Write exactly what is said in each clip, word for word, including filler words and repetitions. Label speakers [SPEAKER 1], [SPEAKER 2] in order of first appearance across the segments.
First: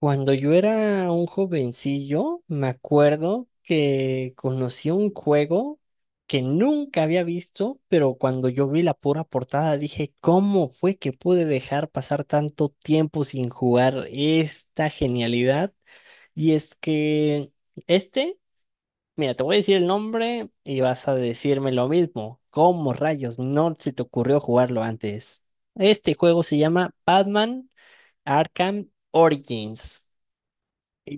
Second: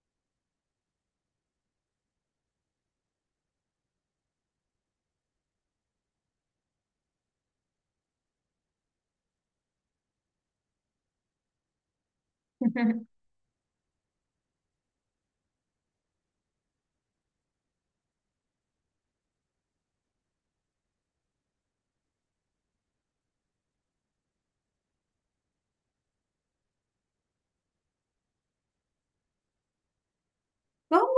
[SPEAKER 1] Cuando yo era un jovencillo, me acuerdo que conocí un juego que nunca había visto, pero cuando yo vi la pura portada dije, ¿cómo fue que pude dejar pasar tanto tiempo sin jugar esta genialidad? Y es que este, mira, te voy a decir el nombre y vas a decirme lo mismo. ¿Cómo rayos no se te ocurrió jugarlo antes? Este juego se llama Batman Arkham Origins.
[SPEAKER 2] ¿Cómo?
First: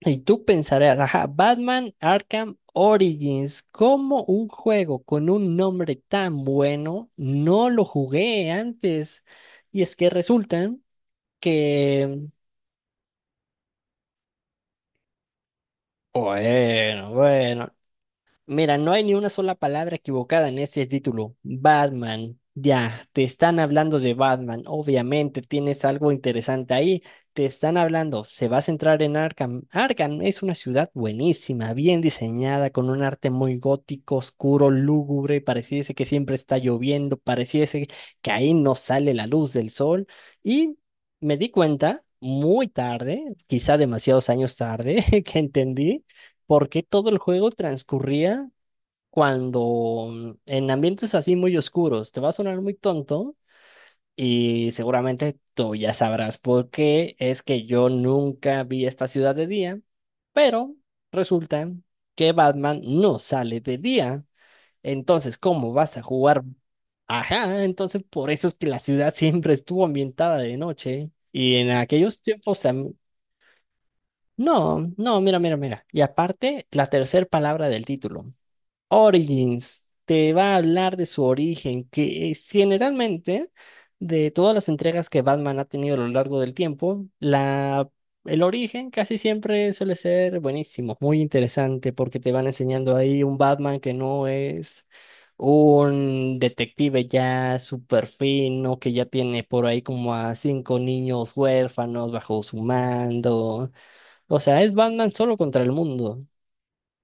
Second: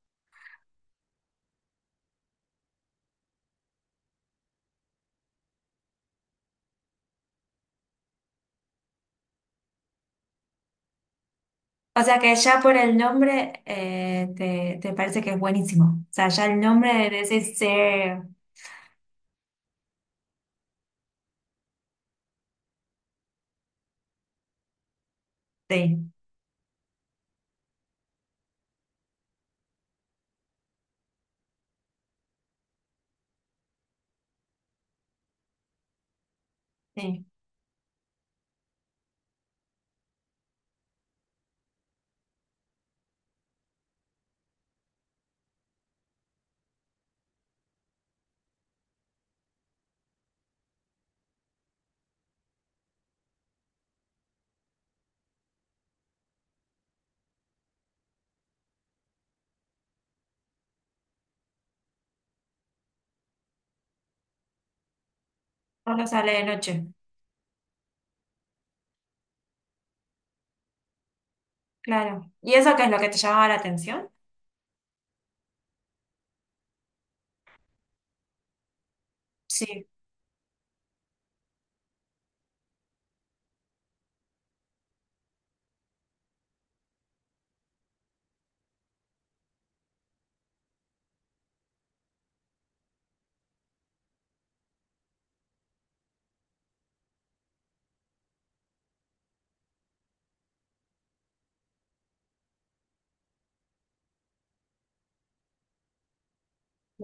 [SPEAKER 1] Y tú pensarás, ajá, Batman Arkham Origins, ¿cómo un juego con un nombre tan bueno no lo jugué antes? Y es que resulta
[SPEAKER 2] O sea
[SPEAKER 1] que,
[SPEAKER 2] que ya por el nombre eh, te, te parece que es buenísimo. O sea, ya el nombre
[SPEAKER 1] bueno,
[SPEAKER 2] de ese
[SPEAKER 1] bueno,
[SPEAKER 2] ser,
[SPEAKER 1] mira, no hay ni una sola palabra equivocada en ese título. Batman, ya, te están hablando de Batman. Obviamente tienes
[SPEAKER 2] sí,
[SPEAKER 1] algo interesante ahí. Te están hablando, se va a centrar en Arkham. Arkham es una ciudad buenísima, bien diseñada, con un arte muy gótico, oscuro, lúgubre. Pareciese que siempre está lloviendo,
[SPEAKER 2] sí,
[SPEAKER 1] pareciese que ahí no sale la luz del sol. Y me di cuenta muy tarde, quizá demasiados años tarde, que entendí por qué todo el juego transcurría cuando mm, en ambientes así muy oscuros te va a sonar muy tonto y seguramente tú ya sabrás por qué es que yo nunca vi esta ciudad de día, pero resulta que Batman no sale de día. Entonces, ¿cómo vas a
[SPEAKER 2] solo sale
[SPEAKER 1] jugar?
[SPEAKER 2] de noche.
[SPEAKER 1] Ajá, entonces por eso es que la ciudad siempre estuvo ambientada de noche y en aquellos
[SPEAKER 2] Claro. ¿Y
[SPEAKER 1] tiempos...
[SPEAKER 2] eso qué es
[SPEAKER 1] am-
[SPEAKER 2] lo que te llamaba la atención?
[SPEAKER 1] No, no, mira, mira, mira. Y aparte, la tercera palabra del título.
[SPEAKER 2] Sí,
[SPEAKER 1] Origins te va a hablar de su origen, que es generalmente de todas las entregas que Batman ha tenido a lo largo del tiempo, la, el origen casi siempre suele ser buenísimo, muy interesante, porque te van enseñando ahí un Batman que no es un detective ya súper fino, que ya tiene por ahí como a cinco niños huérfanos bajo su mando. O sea, es Batman solo contra el mundo.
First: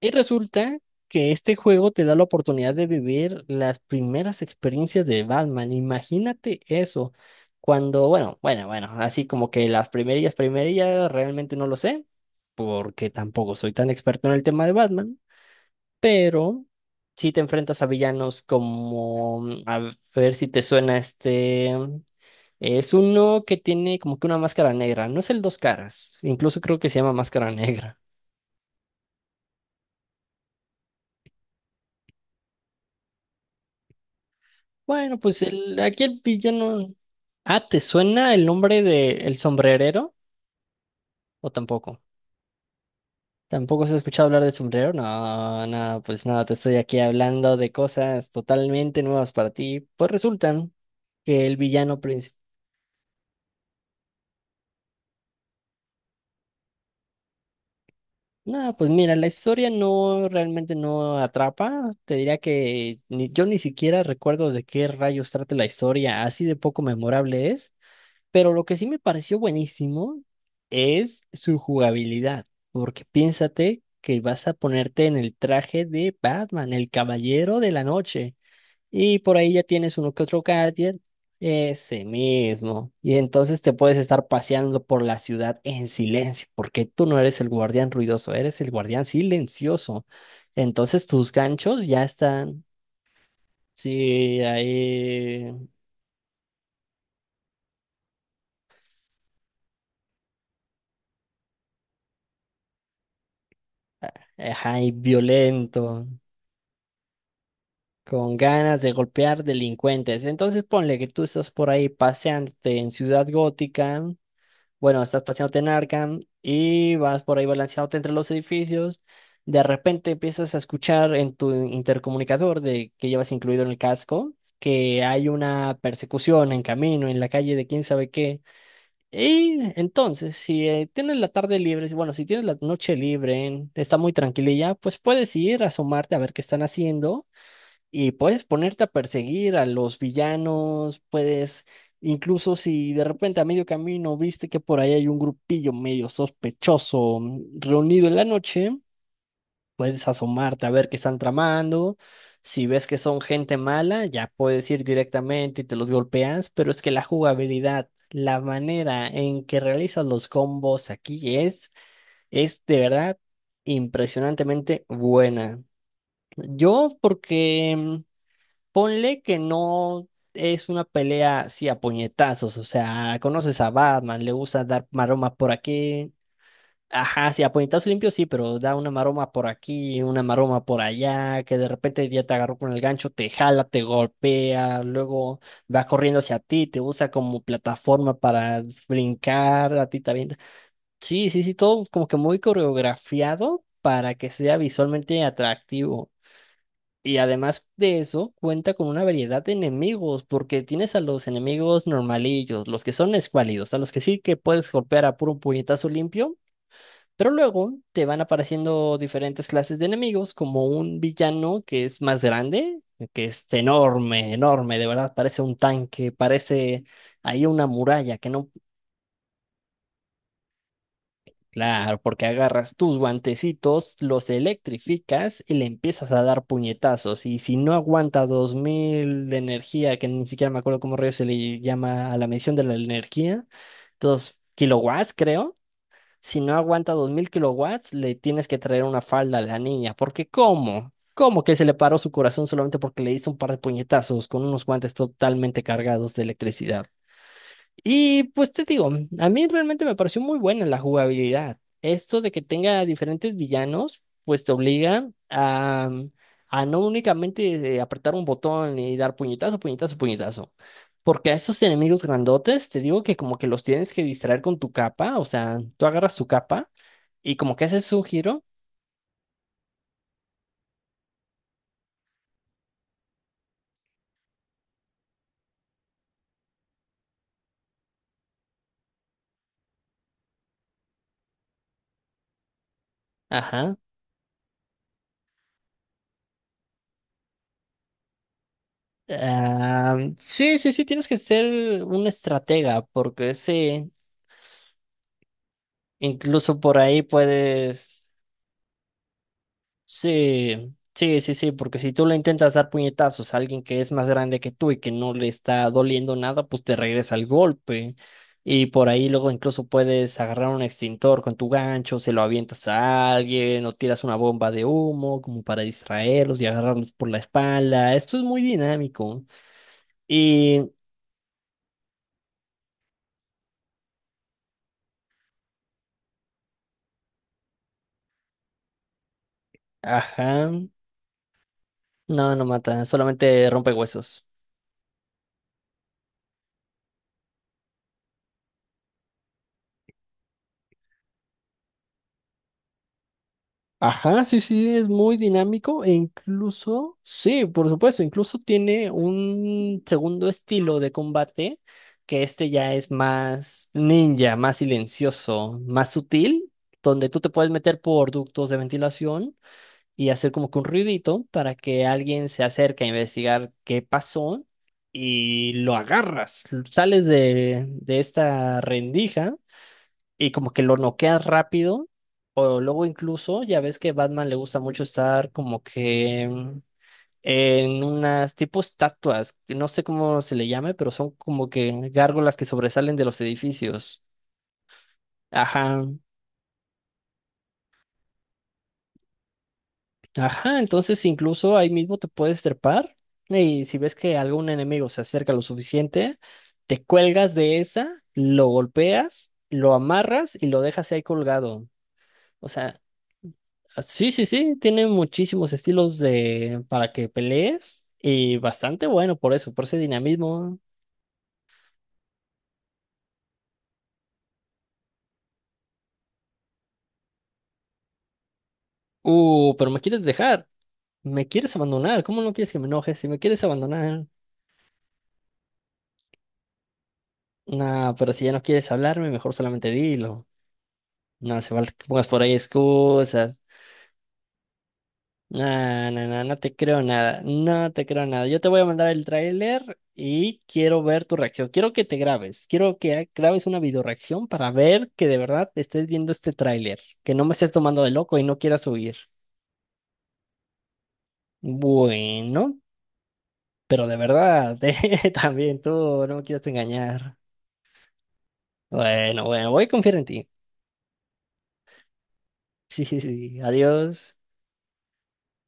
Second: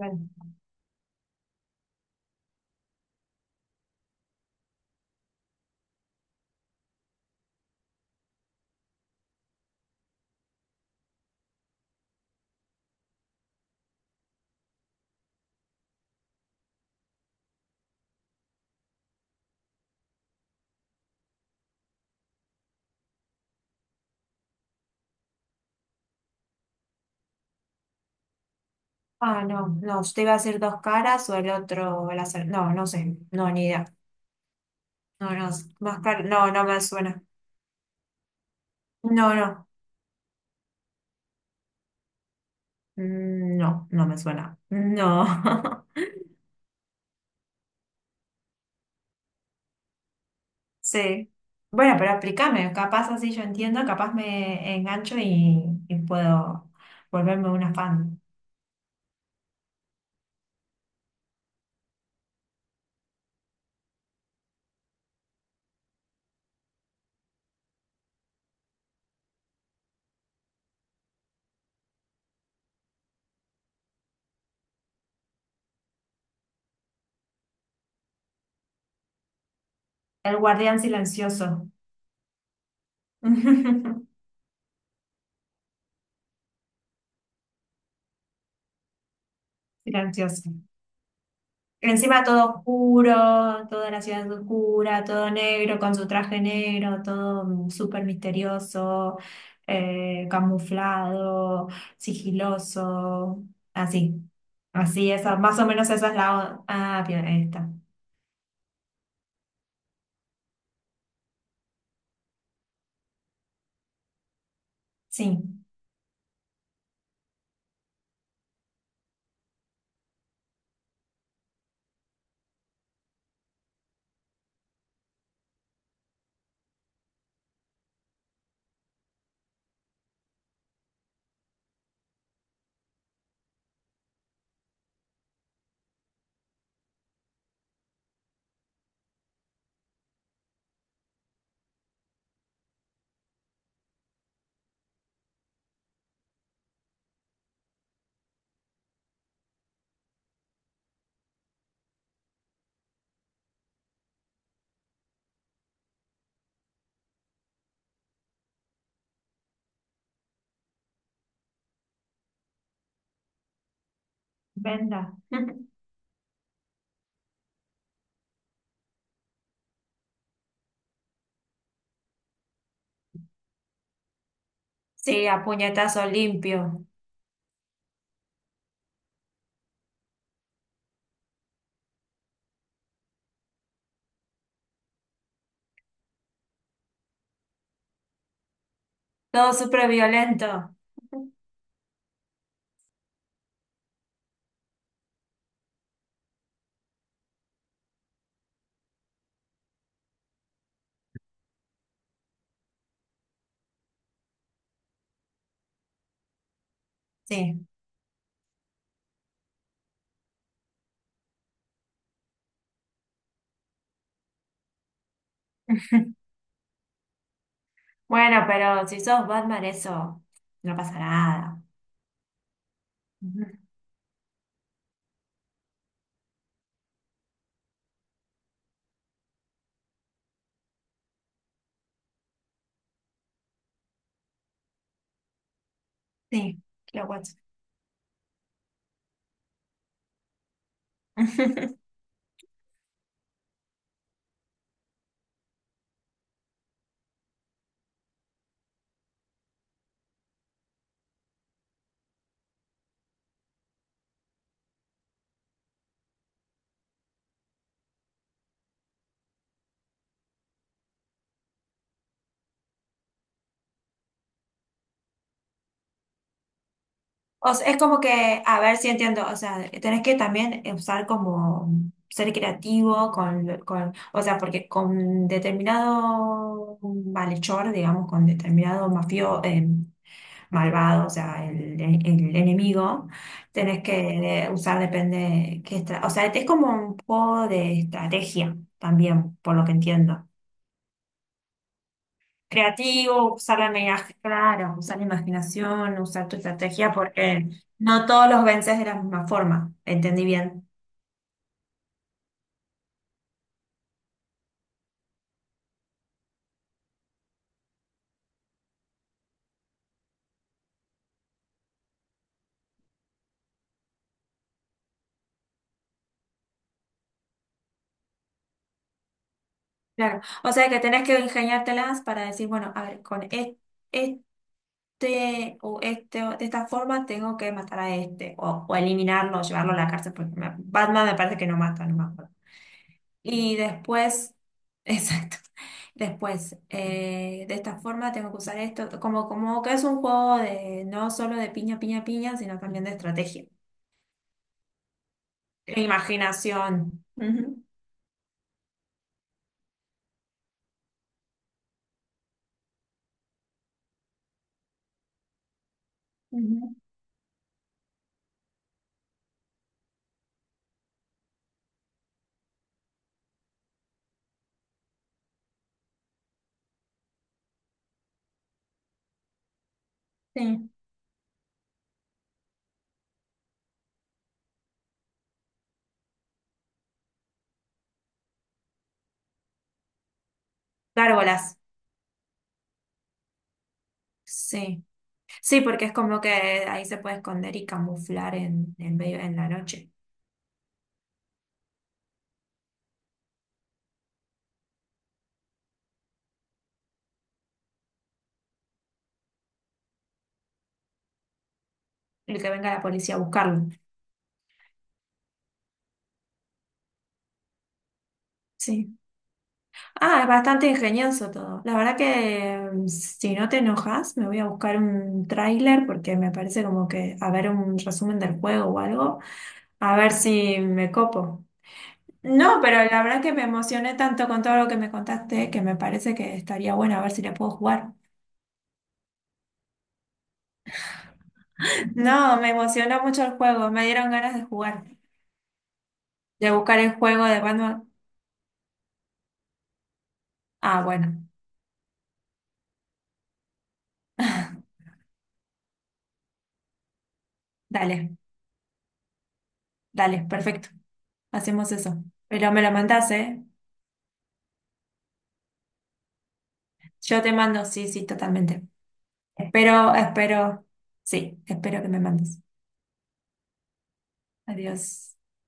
[SPEAKER 1] Y resulta que este juego te da la oportunidad de vivir las primeras experiencias de Batman. Imagínate eso. Cuando, bueno, bueno, bueno, así como que las primerillas, primerillas, realmente no lo sé, porque tampoco soy tan experto en el tema de Batman, pero si te enfrentas a villanos como, mm, a ver si te suena este, mm, es uno que tiene como que una máscara negra, no es el Dos Caras, incluso creo que se llama Máscara Negra.
[SPEAKER 2] Ah, no, no, usted iba a decir dos caras o el otro, la ser- No, no sé, no, ni idea.
[SPEAKER 1] Bueno,
[SPEAKER 2] No,
[SPEAKER 1] pues
[SPEAKER 2] no,
[SPEAKER 1] el,
[SPEAKER 2] más
[SPEAKER 1] aquí el
[SPEAKER 2] car- no, no me
[SPEAKER 1] villano.
[SPEAKER 2] suena.
[SPEAKER 1] Ah, ¿te suena el nombre de
[SPEAKER 2] No,
[SPEAKER 1] El
[SPEAKER 2] no,
[SPEAKER 1] Sombrerero? ¿O tampoco?
[SPEAKER 2] Mm,
[SPEAKER 1] ¿Tampoco
[SPEAKER 2] no,
[SPEAKER 1] se ha
[SPEAKER 2] no me
[SPEAKER 1] escuchado hablar del
[SPEAKER 2] suena.
[SPEAKER 1] sombrero? No,
[SPEAKER 2] No.
[SPEAKER 1] no, pues no, te estoy aquí hablando de cosas totalmente nuevas para ti. Pues resultan
[SPEAKER 2] Sí.
[SPEAKER 1] que el
[SPEAKER 2] Bueno,
[SPEAKER 1] villano
[SPEAKER 2] pero
[SPEAKER 1] principal.
[SPEAKER 2] explícame, capaz así yo entiendo, capaz me engancho y, y puedo volverme una fan.
[SPEAKER 1] No, pues mira, la historia no realmente no atrapa. Te diría que ni- yo ni siquiera recuerdo de qué rayos trata la historia, así de poco memorable es. Pero lo que sí me pareció buenísimo es su jugabilidad, porque piénsate que vas a ponerte en el traje de Batman, el Caballero de la Noche, y por ahí ya tienes uno que
[SPEAKER 2] El
[SPEAKER 1] otro
[SPEAKER 2] guardián
[SPEAKER 1] gadget,
[SPEAKER 2] silencioso.
[SPEAKER 1] ese mismo, y entonces te puedes estar paseando por la ciudad en silencio, porque tú no eres el guardián ruidoso, eres el guardián silencioso.
[SPEAKER 2] Silencioso.
[SPEAKER 1] Entonces tus ganchos ya
[SPEAKER 2] Encima todo
[SPEAKER 1] están,
[SPEAKER 2] oscuro, toda la ciudad
[SPEAKER 1] sí,
[SPEAKER 2] oscura, todo
[SPEAKER 1] ahí,
[SPEAKER 2] negro, con su traje negro, todo mm, súper misterioso, eh, camuflado, sigiloso, así.
[SPEAKER 1] ajá, y
[SPEAKER 2] Así, esa, más o menos
[SPEAKER 1] violento.
[SPEAKER 2] esa es la... o- Ah, bien, ahí está.
[SPEAKER 1] Con ganas de golpear delincuentes. Entonces ponle que tú estás por ahí paseándote en Ciudad Gótica, bueno, estás
[SPEAKER 2] Sí,
[SPEAKER 1] paseándote en Arkham y vas por ahí balanceándote entre los edificios. De repente empiezas a escuchar en tu intercomunicador de que llevas incluido en el casco que hay una persecución en camino, en la calle de quién sabe qué. Y entonces, si eh, tienes la tarde libre, si- bueno, si tienes la noche libre, está muy tranquililla, pues puedes ir a asomarte a ver qué están haciendo y puedes ponerte a perseguir a los villanos, puedes, incluso si de repente a medio camino viste que por ahí hay un grupillo medio sospechoso mm, reunido en la noche, puedes asomarte a ver qué están tramando. Si ves que son gente mala, ya puedes ir directamente y te los golpeas, pero es que la jugabilidad, la manera en que realizas los combos aquí es, es de verdad impresionantemente
[SPEAKER 2] venda.
[SPEAKER 1] buena. Yo porque... Ponle que no es una pelea así a puñetazos, o sea, conoces a Batman, le gusta dar
[SPEAKER 2] Sí,
[SPEAKER 1] maromas
[SPEAKER 2] a
[SPEAKER 1] por
[SPEAKER 2] puñetazo
[SPEAKER 1] aquí.
[SPEAKER 2] limpio.
[SPEAKER 1] Ajá, sí, a puñetazos limpios sí, pero da una maroma por aquí, una maroma por allá, que de repente ya te agarró con el gancho, te jala, te golpea, luego va corriendo hacia ti, te usa como plataforma para
[SPEAKER 2] Todo
[SPEAKER 1] brincar,
[SPEAKER 2] súper
[SPEAKER 1] a ti también.
[SPEAKER 2] violento.
[SPEAKER 1] Sí, sí, sí, todo como que muy coreografiado para que sea visualmente atractivo. Y además de eso, cuenta con una variedad de enemigos, porque tienes a los enemigos normalillos, los que son escuálidos, a los que sí que puedes golpear a puro puñetazo limpio, pero
[SPEAKER 2] Sí.
[SPEAKER 1] luego te van apareciendo diferentes clases de enemigos, como un villano que es más grande, que es enorme, enorme, de verdad, parece un tanque, parece ahí una muralla que
[SPEAKER 2] Bueno,
[SPEAKER 1] no.
[SPEAKER 2] pero si sos Batman, eso no pasa nada.
[SPEAKER 1] Claro, porque agarras tus
[SPEAKER 2] Ujú.
[SPEAKER 1] guantecitos, los electrificas y le empiezas a dar puñetazos. Y si no aguanta dos mil de energía, que ni siquiera me acuerdo cómo rayos se le llama a la medición de la energía, dos kilowatts, creo. Si no
[SPEAKER 2] Sí,
[SPEAKER 1] aguanta
[SPEAKER 2] lo
[SPEAKER 1] dos mil
[SPEAKER 2] guacho.
[SPEAKER 1] kilowatts, le tienes que traer una falda a la niña. Porque, ¿cómo? ¿Cómo que se le paró su corazón solamente porque le hizo un par de puñetazos con unos guantes totalmente cargados de electricidad? Y pues te digo, a mí realmente me pareció muy buena la jugabilidad. Esto de que tenga diferentes villanos, pues te obliga a, a no únicamente eh, apretar un botón y dar puñetazo, puñetazo, puñetazo. Porque a esos enemigos grandotes, te digo que como que los tienes que distraer con tu capa, o sea, tú agarras tu capa y
[SPEAKER 2] O
[SPEAKER 1] como que
[SPEAKER 2] sea, es
[SPEAKER 1] haces
[SPEAKER 2] como
[SPEAKER 1] un giro.
[SPEAKER 2] que, a ver si entiendo, o sea, tenés que también usar como ser creativo con, con, o sea, porque con determinado malhechor, digamos, con determinado mafio, eh, malvado, o sea, el, el enemigo,
[SPEAKER 1] Ajá.
[SPEAKER 2] tenés que usar, depende qué estra- o sea, es como un juego de estrategia también, por lo que
[SPEAKER 1] Ah,
[SPEAKER 2] entiendo
[SPEAKER 1] sí, sí, sí, tienes que ser un estratega, porque
[SPEAKER 2] creativo, usar la
[SPEAKER 1] ese,
[SPEAKER 2] imaginación, claro, usar la imaginación, usar tu
[SPEAKER 1] incluso por
[SPEAKER 2] estrategia,
[SPEAKER 1] ahí
[SPEAKER 2] porque no
[SPEAKER 1] puedes.
[SPEAKER 2] todos los vences de la misma forma, entendí bien.
[SPEAKER 1] Sí, sí, sí, sí, porque si tú le intentas dar puñetazos a alguien que es más grande que tú y que no le está doliendo nada, pues te regresa el golpe. Y por ahí luego incluso puedes agarrar un extintor con tu gancho, se lo avientas a alguien o tiras una bomba de humo como para distraerlos y agarrarlos por la espalda. Esto es muy dinámico.
[SPEAKER 2] Claro, o
[SPEAKER 1] Y,
[SPEAKER 2] sea que tenés que ingeniártelas para decir, bueno, a ver, con es- este o este o de esta forma tengo que matar a este, o, o eliminarlo, llevarlo a la cárcel, porque
[SPEAKER 1] ajá,
[SPEAKER 2] me- Batman me parece que no mata, no me acuerdo.
[SPEAKER 1] no, no mata, solamente
[SPEAKER 2] Y
[SPEAKER 1] rompe huesos.
[SPEAKER 2] después, exacto, después, eh, de esta forma tengo que usar esto, como, como que es un juego de no solo de piña, piña, piña, sino también de estrategia,
[SPEAKER 1] Ajá, sí, sí, es muy
[SPEAKER 2] e
[SPEAKER 1] dinámico e
[SPEAKER 2] imaginación.
[SPEAKER 1] incluso, sí,
[SPEAKER 2] Ujú,
[SPEAKER 1] por supuesto, incluso tiene un segundo estilo de combate que este ya es más ninja, más silencioso, más sutil,
[SPEAKER 2] ujú,
[SPEAKER 1] donde tú te puedes meter por ductos de ventilación y hacer como que un ruidito para que alguien se acerque a investigar qué pasó y lo agarras, sales de, de esta rendija y como que
[SPEAKER 2] sí.
[SPEAKER 1] lo noqueas rápido, o luego incluso, ya ves que Batman le gusta mucho estar como que mm, en unas tipo estatuas, que no sé cómo se le llame, pero son como
[SPEAKER 2] Gárgolas,
[SPEAKER 1] que gárgolas que sobresalen de los edificios.
[SPEAKER 2] sí. Sí,
[SPEAKER 1] Ajá,
[SPEAKER 2] porque es como que ahí se puede esconder y camuflar en, en medio, en la noche,
[SPEAKER 1] ajá, entonces incluso ahí mismo te puedes trepar y si ves que algún enemigo se acerca lo suficiente, te cuelgas de esa, lo golpeas, lo amarras y lo dejas ahí colgado.
[SPEAKER 2] el
[SPEAKER 1] O
[SPEAKER 2] que venga
[SPEAKER 1] sea,
[SPEAKER 2] la policía a buscarlo.
[SPEAKER 1] ah, sí, sí, sí, tiene muchísimos estilos de para que pelees y bastante
[SPEAKER 2] Sí.
[SPEAKER 1] bueno por eso, por ese
[SPEAKER 2] Ah, es
[SPEAKER 1] dinamismo.
[SPEAKER 2] bastante ingenioso todo. La verdad que, mm, si no te enojas, me voy a buscar un tráiler porque me parece como que a ver un resumen del juego o algo,
[SPEAKER 1] Uh, pero me
[SPEAKER 2] a
[SPEAKER 1] quieres
[SPEAKER 2] ver
[SPEAKER 1] dejar,
[SPEAKER 2] si me
[SPEAKER 1] me
[SPEAKER 2] copo.
[SPEAKER 1] quieres abandonar, ¿cómo no quieres que
[SPEAKER 2] No,
[SPEAKER 1] me
[SPEAKER 2] pero
[SPEAKER 1] enoje?
[SPEAKER 2] la
[SPEAKER 1] Si me
[SPEAKER 2] verdad que me
[SPEAKER 1] quieres
[SPEAKER 2] emocioné
[SPEAKER 1] abandonar,
[SPEAKER 2] tanto con todo lo que me contaste que me parece que estaría bueno a ver si le puedo jugar.
[SPEAKER 1] nah, pero si ya no quieres hablarme, mejor solamente dilo. No hace falta que pongas por ahí
[SPEAKER 2] No, me emocionó mucho el
[SPEAKER 1] excusas.
[SPEAKER 2] juego, me dieron ganas de jugar,
[SPEAKER 1] No, no, no, no
[SPEAKER 2] de
[SPEAKER 1] te
[SPEAKER 2] buscar
[SPEAKER 1] creo
[SPEAKER 2] el
[SPEAKER 1] nada,
[SPEAKER 2] juego de
[SPEAKER 1] no te
[SPEAKER 2] Batman.
[SPEAKER 1] creo nada. Yo te voy a mandar el tráiler y
[SPEAKER 2] Ah,
[SPEAKER 1] quiero ver tu
[SPEAKER 2] bueno.
[SPEAKER 1] reacción. Quiero que te grabes, quiero que ha- grabes una videoreacción para ver que de verdad estés viendo este tráiler, que no me estés tomando de
[SPEAKER 2] Dale,
[SPEAKER 1] loco y no quieras huir.
[SPEAKER 2] dale, perfecto. Hacemos eso. Pero
[SPEAKER 1] Bueno,
[SPEAKER 2] me lo mandás, ¿eh?
[SPEAKER 1] pero de verdad, eh, también tú no me quieras engañar.
[SPEAKER 2] Yo te mando, sí, sí, totalmente.
[SPEAKER 1] Bueno, bueno, voy a
[SPEAKER 2] Espero,
[SPEAKER 1] confiar en ti.
[SPEAKER 2] espero, sí, espero que me mandes.
[SPEAKER 1] Sí, sí, sí, adiós.
[SPEAKER 2] Adiós.